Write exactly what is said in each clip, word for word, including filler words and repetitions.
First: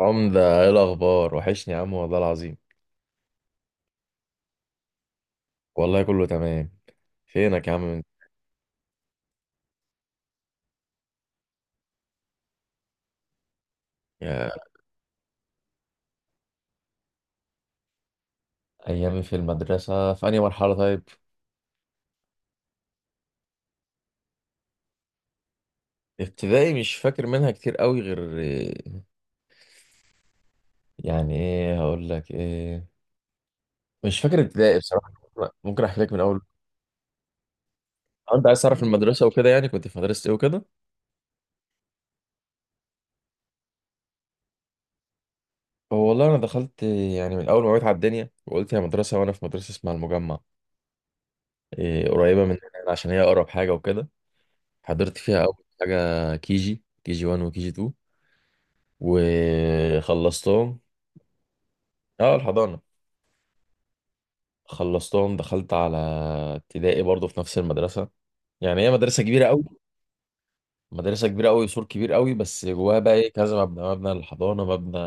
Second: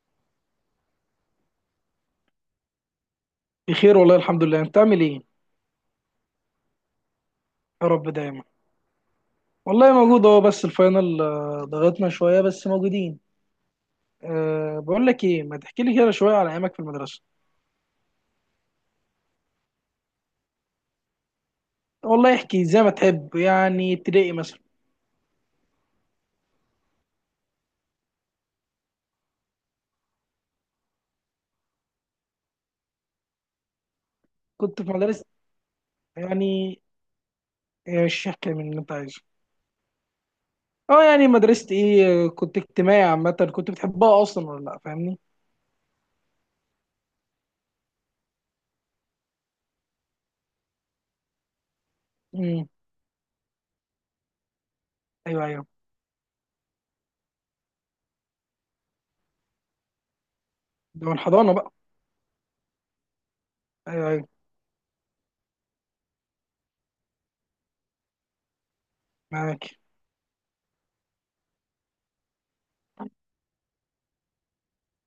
عمدة ايه الأخبار؟ وحشني يا عم والله العظيم. بخير والله، الحمد لله. انت عامل ايه؟ والله كله تمام. فينك يا عم يا من رب دايما. والله موجود اهو، بس الفاينل، آه، ضغطنا شويه بس موجودين. يا؟ أه بقول لك ايه، ما تحكي لي كده شويه على ايامك في المدرسه. أيام في المدرسة في أنهي مرحلة؟ طيب والله احكي زي ما تحب، يعني ابتدائي مثلا. ابتدائي مش فاكر منها كتير قوي غير يعني ايه. هقول لك ايه، مش فاكر ابتدائي كنت في بصراحة. مدرسه. ممكن أحكي لك من أول. يعني ايش آه، أنت احكي عايز من اللي تعرف انت عايزه؟ المدرسة وكده، يعني كنت في مدرسة ايه وكده. اه يعني مدرسه ايه، آه، كنت اجتماعي عامه، كنت بتحبها اصلا ولا لا، فاهمني؟ هو والله أنا دخلت يعني من أول ما وعيت على الدنيا وقلت يا مدرسة، وأنا في مدرسة اسمها المجمع، إيه، قريبة مننا امم. يعني عشان هي أقرب حاجة وكده. حضرت فيها ايوه، أول ايوه، حاجة كيجي كيجي واحد وكيجي اتنين وخلصتهم. ده من الحضانه بقى؟ اه، الحضانة ايوه، ايوه، خلصتهم دخلت على ابتدائي برضو في نفس المدرسة. يعني هي مدرسة كبيرة قوي، معاك. مدرسة كبيرة قوي، سور كبير قوي، بس جواها بقى ايه كذا مبنى، مبنى للحضانة، مبنى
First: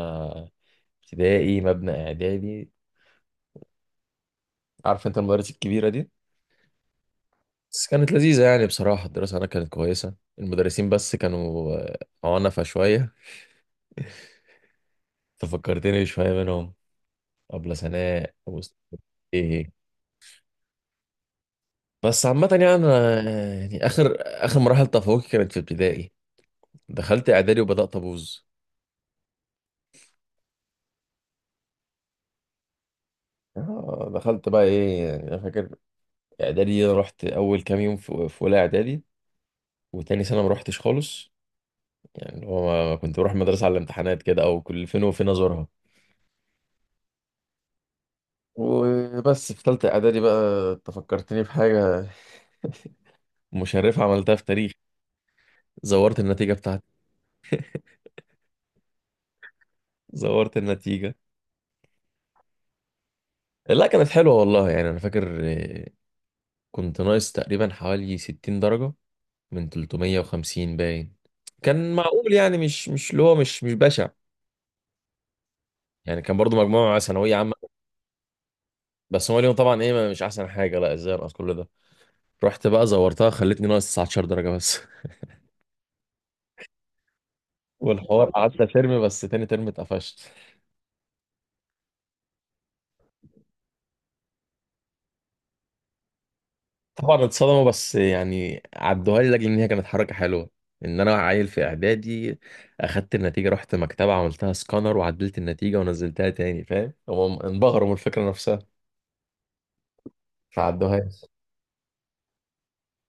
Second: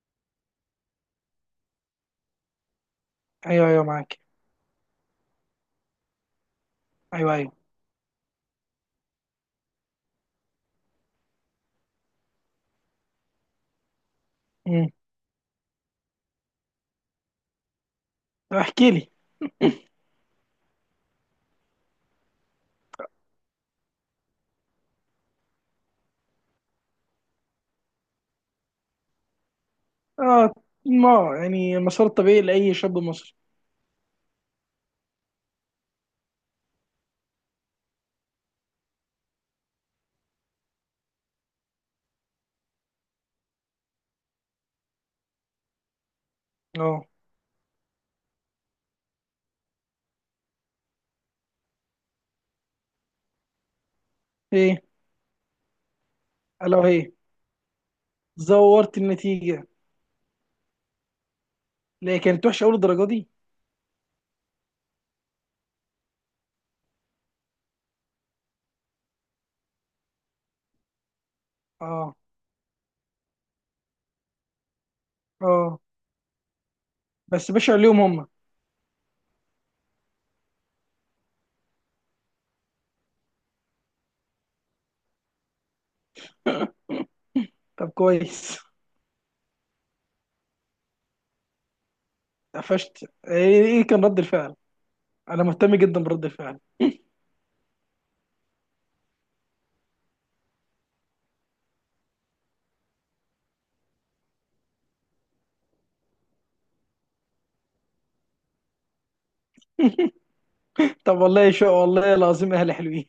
ابتدائي، مبنى اعدادي. ايوه، ايوه، معاك. عارف انت المدارس الكبيرة دي. ايوه، ايوه. بس كانت لذيذة يعني، بصراحة الدراسة هناك كانت كويسة، المدرسين بس كانوا آه، عنفة شوية. امم. تفكرتني شوية منهم، أبلة سناء طب أبو احكي لي. إيه. بس عامة يعني أنا، يعني آخر آخر مراحل تفوقي كانت في ابتدائي. دخلت إعدادي وبدأت أبوظ. اه، ما يعني المسار الطبيعي لأي شاب مصري. آه، دخلت بقى إيه، يعني أنا فاكر إعدادي، أنا رحت أول كام يوم في في أولى إعدادي، وتاني سنة ما رحتش خالص. يعني اللي هو ما- كنت بروح المدرسة على الامتحانات كده، أو كل فين وفين أزورها. اه. وبس في تالتة إعدادي بقى أنت فكرتني بحاجة. مشرفة عملتها في تاريخ. ايه زورت النتيجة الا بتاعتي. وهي؟ زورت النتيجة. زورت النتيجة. لا، هي كانت وحشة أول، الدرجة دي. لا كانت حلوة والله، يعني أنا فاكر كنت ناقص تقريبا حوالي ستين درجة من تلتمية وخمسين باين. كان اه. معقول يعني، مش مش اللي هو مش مش بشع. اه. يعني كان برضو مجموعة ثانوية بس عامة. باشا عليهم هم. بس هو اليوم طبعا ايه، ما- مش احسن حاجة، لا ازاي انقص كل ده. رحت بقى زورتها، خلتني ناقص تسعة عشر درجة بس. طب والحوار كويس. قعدت ترم، بس تاني ترم اتقفشت. قفشت ايه؟ إيه كان رد الفعل؟ انا مهتم جدا برد الفعل. طبعا اتصدموا، بس يعني عدوها لي لاجل ان هي كانت حركة حلوة، ان انا عيل في اعدادي. اخدت النتيجة رحت مكتبة عملتها سكانر وعدلت النتيجة ونزلتها تاني، فاهم؟ هم انبهروا من الفكرة نفسها، ما طب عدوهاش. والله شو، والله العظيم اهلي حلوين.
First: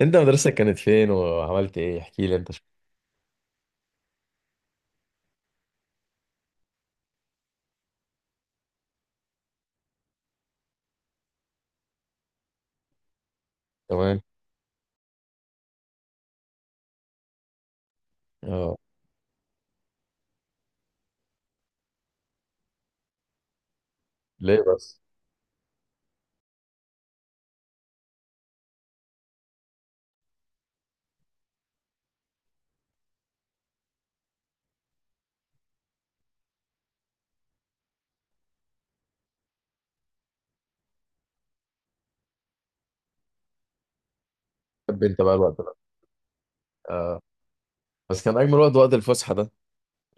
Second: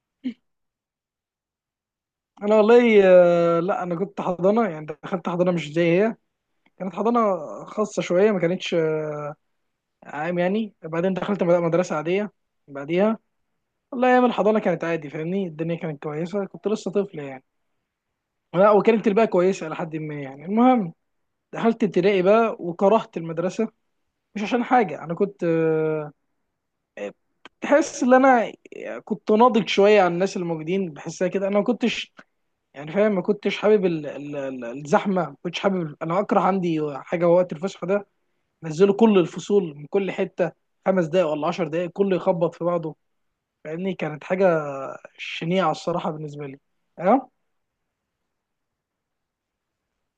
انت مدرستك كانت فين وعملت ايه؟ احكي لي انت انا شو. والله، آه، لا، انا كنت حضانه، يعني دخلت حضانه مش زي هي. كانت حضانه خاصه شويه، ما كانتش آه، عام يعني. بعدين دخلت مد- مدرسه عاديه بعديها. والله كمان. ايام الحضانه كانت عادي، فاهمني؟ الدنيا كانت كويسه، كنت لسه طفل يعني. لا اه، وكانت الباقي كويسه لحد ما، يعني المهم دخلت ابتدائي بقى وكرهت المدرسه. مش ليه عشان بس؟ حاجه، انا كنت آه، تحس ان انا كنت ناضج شويه عن الناس الموجودين، بحسها كده. انا ما كنتش، يعني فاهم؟ ما كنتش حابب ال- ال- ال- الزحمه، ما كنتش حابب. انا اكره عندي حاجه وقت الفسحه ده. نزلوا كل الفصول من كل حته، خمس دقايق ولا عشر دقايق كله يخبط في بعضه. فاهمني، كانت حاجه حب انت بقى الوقت شنيعه ده. الصراحه بالنسبه لي. آه. اه. بس كان اجمل وقت، وقت الفسحه ده.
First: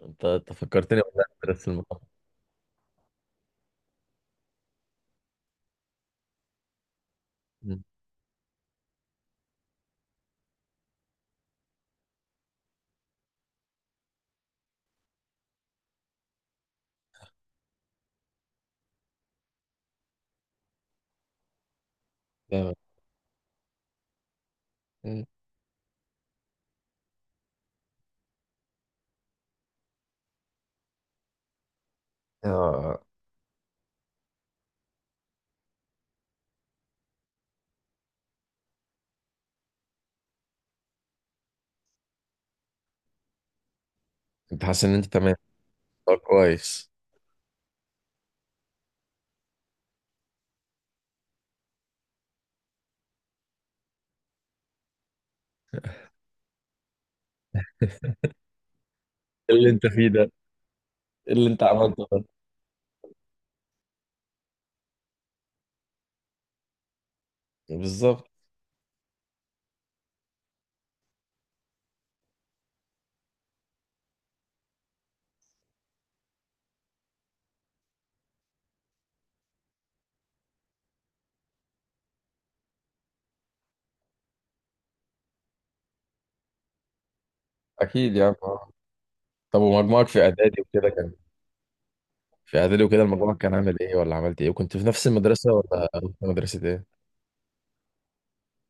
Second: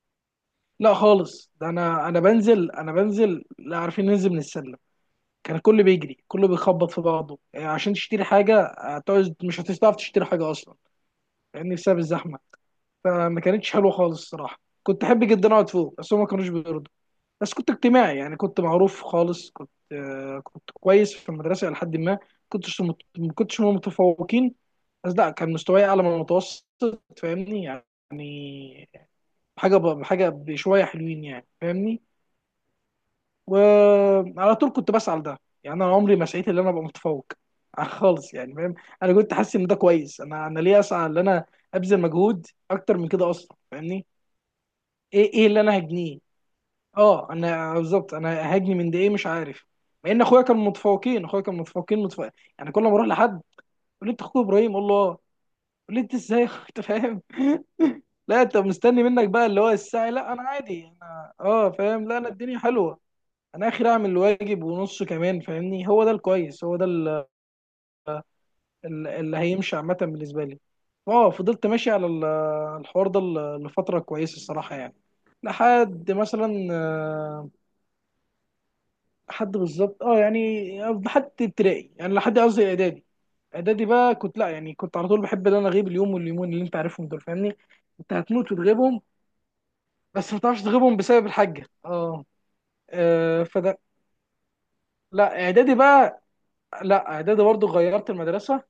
انت انت لا فكرتني والله خالص، ده بمدرسه المقاومه. انا انا بنزل انا بنزل، لا عارفين ننزل من السلم. كان الكل بيجري، كله بيخبط في بعضه. يعني مم. عشان تشتري حاجه هتقعد، مش هتعرف تشتري حاجه اصلا، لان بسبب الزحمه. فما كانتش حلوه خالص الصراحه. كنت احب جدا اقعد فوق بس هم ما كانوش بيرضوا. بس كنت اجتماعي، يعني كنت معروف خالص، كنت آه، كنت كويس في المدرسه الى حد ما. جامد. كنتش مت- ما كنتش من المتفوقين. بس مم. لا، كان مستواي اعلى من المتوسط، فاهمني يعني. حاجه ب- حاجه بشويه حلوين يعني، فاهمني. اه، وعلى طول كنت بسعى لده، يعني انا عمري ما سعيت ان انا ابقى متفوق خالص، يعني فاهم؟ انا كنت حاسس ان ده كويس. انا انا ليه اسعى ان انا ابذل مجهود اكتر من كده اصلا، فاهمني؟ انت حاسس ان انت ايه، تمام. ايه اللي انا طب هجنيه؟ كويس. اه انا بالظبط، انا هجني من ده ايه؟ مش عارف. مع ان اخويا كان متفوقين اخويا كان متفوقين متفوق. يعني كل ما اروح لحد يقول لي انت اخوك ابراهيم، اقول له اه. يقول لي انت ازاي يا أخوي؟ انت فاهم؟ لا انت مستني منك بقى إيه اللي اللي هو انت فيه السعي. ده؟ لا انا عادي، إيه انا اللي انت اه عملته فاهم. لا ده؟ انا الدنيا حلوه. انا اخر اعمل الواجب ونص كمان، فاهمني؟ هو ده الكويس، هو ده ال- بالظبط. ال- اللي هيمشي عامه بالنسبه لي. اه فضلت ماشي على ال- الحوار ده ل- لفتره كويسه الصراحه يعني. لحد مثلا آه، لحد بالظبط اه، يعني لحد ابتدائي، يعني لحد قصدي اعدادي. اعدادي بقى، كنت لا يعني كنت على طول بحب ان انا اغيب اليوم واليومين اللي انت عارفهم دول، فاهمني؟ انت اكيد يعني هتموت آه. وتغيبهم، طب ومجموعك في بس ما اعدادي تعرفش وكده تغيبهم كان، بسبب الحاجه. اه. في اعدادي وكده المجموع آه، كان عامل فده ايه، ولا عملت ايه، وكنت في نفس لا، المدرسه، اعدادي ولا رحت بقى، مدرسه ايه؟ لا اعدادي برضو غيرت المدرسه.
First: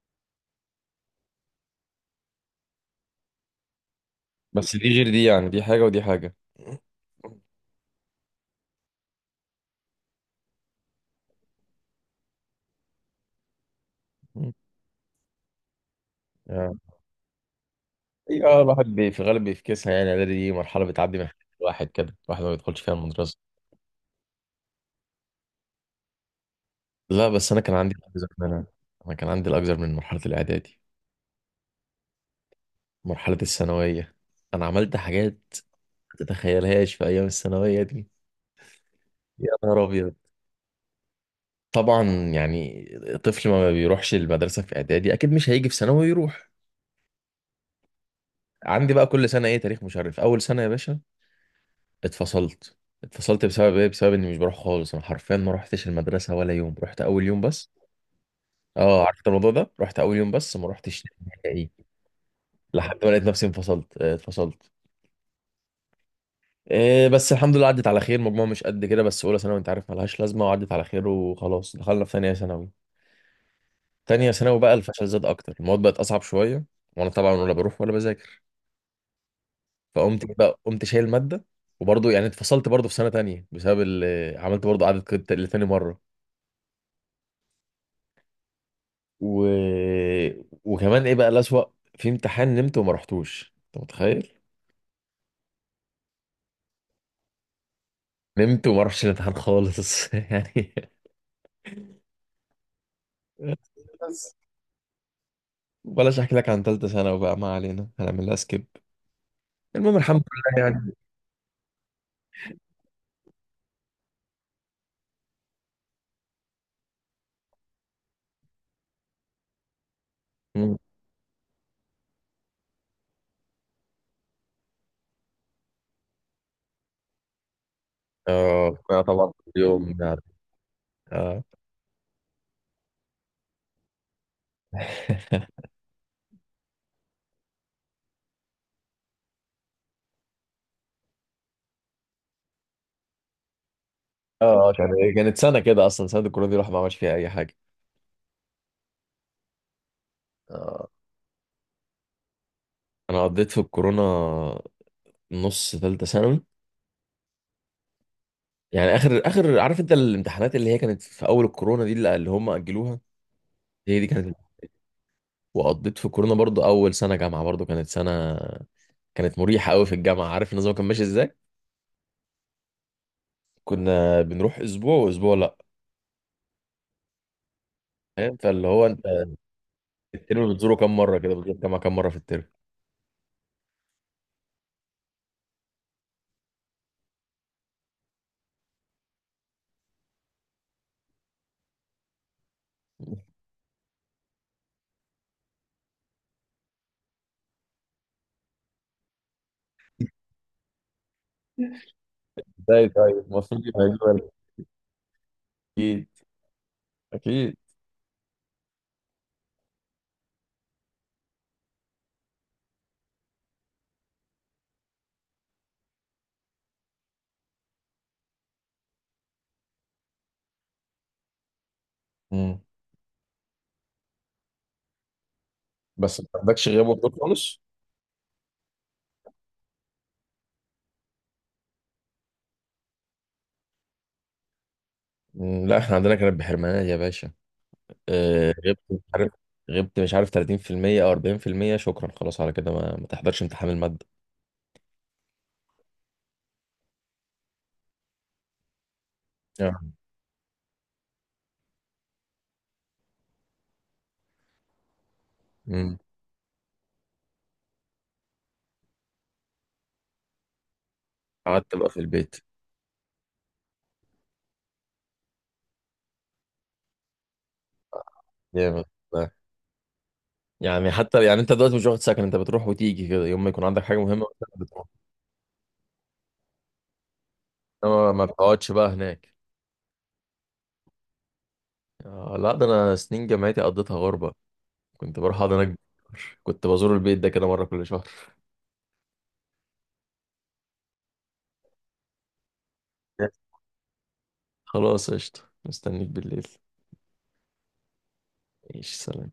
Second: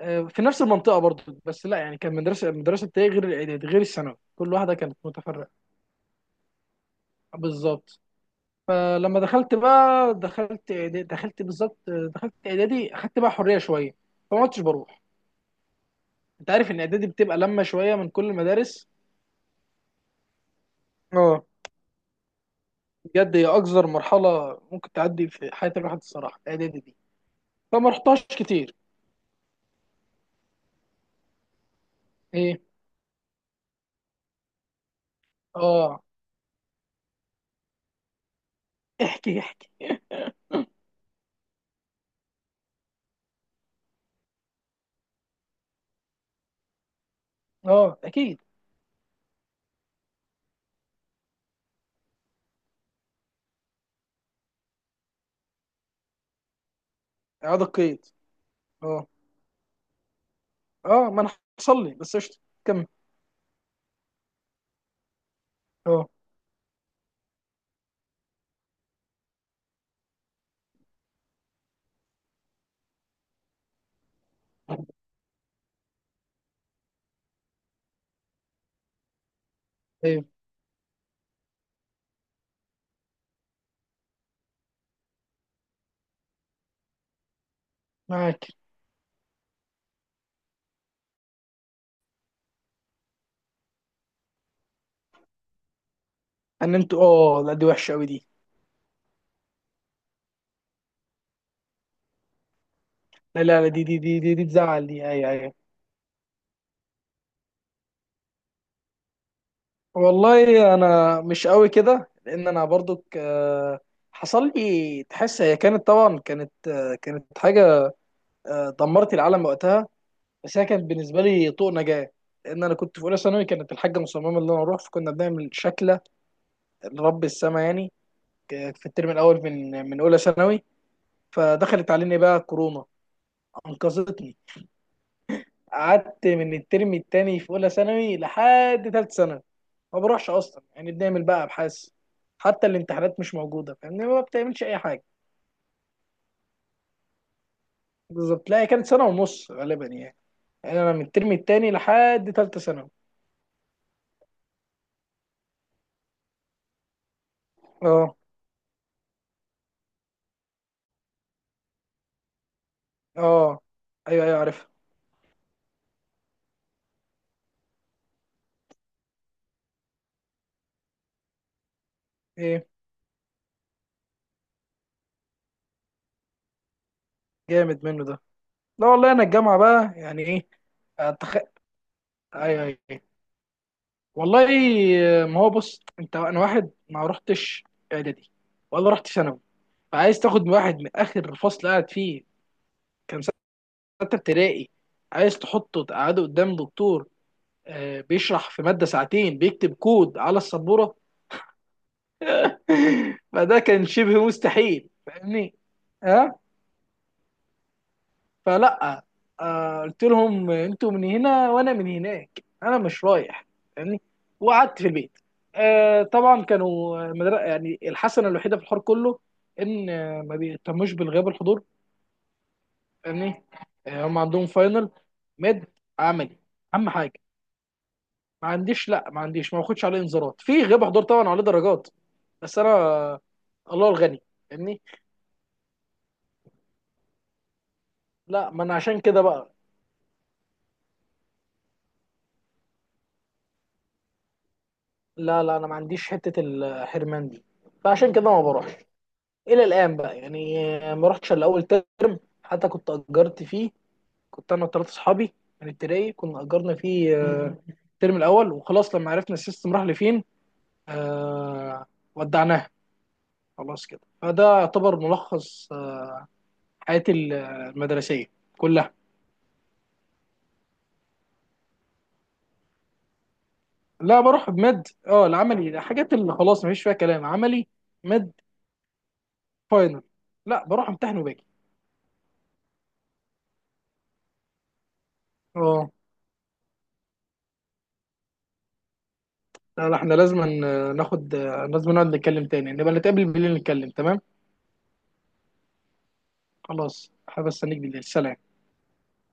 آه، في نفس المنطقه برضه. بس لا يعني، كان مدرسه المدرسه بتاعي غير الاعدادي غير الثانوي، كل واحده بس دي كانت غير دي، يعني متفرقه. دي حاجه ودي حاجه. بالظبط. فلما دخلت بقى دخلت إعدادي دخلت بالظبط آه، دخلت اعدادي، اخدت بقى حريه شويه. فما عدتش بروح. انت عارف مم. ان اعدادي بتبقى لما شويه من كل إيه، اه الواحد المدارس. بي- في الغالب بيفكسها، يعني اعدادي دي مرحله بتعدي من حياة اه، الواحد كده، الواحد ما بيدخلش فيها المدرسه. بجد هي اقذر مرحله ممكن تعدي في حياه الواحد الصراحه، الاعدادي دي. لا بس انا كان فما عندي رحتهاش الاكثر من انا، كتير. أنا كان عندي الاكثر من مرحله الاعدادي، ايه. مرحله الثانويه. انا عملت حاجات اه، ما تتخيلهاش في ايام الثانويه دي. احكي يا احكي. نهار ابيض. طبعا. يعني طفل ما بيروحش المدرسه في اعدادي اكيد مش هيجي في ثانوي يروح. اه. اكيد. عندي بقى كل سنه ايه تاريخ مشرف. اول سنه يا باشا اتفصلت. اتفصلت بسبب ايه؟ بسبب اني مش بروح خالص. انا حرفيا ما روحتش المدرسه ولا يوم، رحت اول يوم اعاده بس. قيد. اه، اه. عرفت الموضوع ده، رحت اول يوم بس ما رحتش اه ما انا نهائي. حصل لي بس، قشطه. كمل. لحد ما لقيت نفسي انفصلت، آه، اتفصلت. اه. آه، بس الحمد لله عدت على خير. مجموعة مش قد كده، بس اولى ثانوي انت عارف ملهاش لازمة، وعدت على خير. وخلاص دخلنا في ثانية ثانوي. ثانية ثانوي بقى الفشل زاد اكتر، المواد بقت اصعب شوية، وانا طبعا ولا بروح ولا بذاكر، فقمت ايوه، إيه بقى، قمت شايل مادة. وبرضه يعني اتفصلت برضه في سنة تانية، بسبب ال- عملت برضه قعدة كت- لتاني مرة. معاك. و... وكمان ايه بقى الأسوأ، في امتحان نمت وما رحتوش، انت متخيل؟ ان انتوا، اه. لا، دي وحشه قوي دي. نمت وما رحتش الامتحان خالص. يعني لا، لا، لا، دي دي دي دي, بس. دي تزعل دي. ايوه، ايوه. بلاش احكي لك عن ثالثه ثانوي بقى، ما علينا هنعمل لها سكيب. المهم الحمد لله والله يعني. انا مش قوي كده، لان انا برضو حصل لي. تحس هي كانت طبعا، كانت آه، كانت حاجه، آه، دمرت العالم وقتها. بس هي مم. كانت بالنسبه لي طوق نجاه. لان انا كنت في اولى ثانوي، كانت الحاجه مصممه ان انا اروح، فكنا بنعمل شكله لرب السما يعني. ك- اه، في آه الترم طبعا الاول كل من يوم من اولى يعني. ثانوي اه. فدخلت علينا بقى كورونا انقذتني. قعدت من الترم التاني في اولى ثانوي لحد تالت ثانوي ما بروحش اصلا. يعني بنعمل بقى ابحاث، حتى الامتحانات مش موجوده، فاهمني؟ ما اه، بتعملش آه، اي حاجه. يعني كانت سنه كده اصلا، سنه الكورونا دي الواحد ما عملش فيها اي حاجه. بالظبط. لا هي كانت سنه ونص غالبا يعني. يعني آه. انا من الترم التاني لحد تالتة ثانوي. انا قضيت في الكورونا نص ثالثه ثانوي. اه. يعني اخر اخر عارف انت الامتحانات اللي هي كانت في اول الكورونا دي، اللي اللي هم اجلوها، اه. هي دي ايوه، كانت. ايوه، عارفها. وقضيت في الكورونا برضو. اول سنه جامعه برضو كانت سنه، كانت مريحه قوي في الجامعه. عارف النظام كان ماشي ازاي؟ ايه. كنا بنروح اسبوع واسبوع لا. جامد منه ده. فاهم؟ فاللي هو لا انت والله انا الجامعه بقى، يعني ايه! الترم بتزوره كام مره؟ كده أتخ... بتزور الجامعه كام مره في الترم. ايوه، ايوه، أيوة. والله، ما هو بص انت، انا واحد ما رحتش اعدادي ولا رحت ثانوي، فعايز تاخد من واحد من اخر فصل قاعد فيه كان ستة ابتدائي، عايز تحطه تقعده قدام دكتور آه، بيشرح في مادة ساعتين، بيكتب كود على السبورة؟ ازاي طيب فده المفروض يبقى كان يجي. شبه مستحيل، فاهمني؟ اكيد، ها. اكيد. فلا، آه، قلت لهم انتوا من هنا وانا من هناك، انا مش رايح، فاهمني. وقعدت في البيت. آه، طبعا كانوا مدر... يعني الحسنة الوحيدة في الحوار كله، ان آه، ما بيهتموش بالغياب الحضور، مم. فاهمني. آه، هم عندهم فاينل، مد، بس ما عملي، عندكش غياب اهم حاجة. وحضور خالص. ما عنديش، لا، ما عنديش، ما باخدش عليه انذارات في غياب حضور. طبعا عليه درجات بس انا، الله الغني، فاهمني. مم، لا احنا عندنا كانت بحرمانات يا باشا. لا آه، ما انا غبت مش عشان كده عارف، بقى، غبت مش عارف ثلاثين في المية او أربعين في المية. شكرا خلاص على كده، ما, ما تحضرش امتحان الماده. لا لا، انا ما عنديش حته الحرمان دي، فعشان كده ما بروحش الى آه. الان بقى يعني. ما رحتش الا اول ترم حتى كنت اجرت فيه، كنت انا وثلاث اصحابي من مم. التراي كنا اجرنا فيه آه، الترم الاول. وخلاص لما عرفنا السيستم راح لفين، قعدت آه، بقى في البيت. ودعناها خلاص كده. فده يعتبر ملخص آه، حياتي المدرسيه جامد. كلها. لا. يعني حتى يعني انت دلوقتي مش واخد سكن، انت بتروح وتيجي كده يوم ما يكون عندك حاجه لا مهمه، بروح بمد، اه، العملي، الحاجات اللي خلاص مفيش فيها كلام، عملي، انما ما مد، بتقعدش بقى هناك. فاينل. لا بروح امتحن وباجي. آه، لا ده انا سنين جامعتي قضيتها غربة. كنت بروح اقعد هناك اه بالشهر. كنت بزور البيت ده كده مرة كل شهر. لا لا، احنا لازم ن- ناخد. لازم نقعد نتكلم تاني، نبقى نتقابل بالليل نتكلم، تمام؟ خلاص قشطة، مستنيك بالليل. خلاص حابب استنيك بالليل، سلام. ماشي سلام.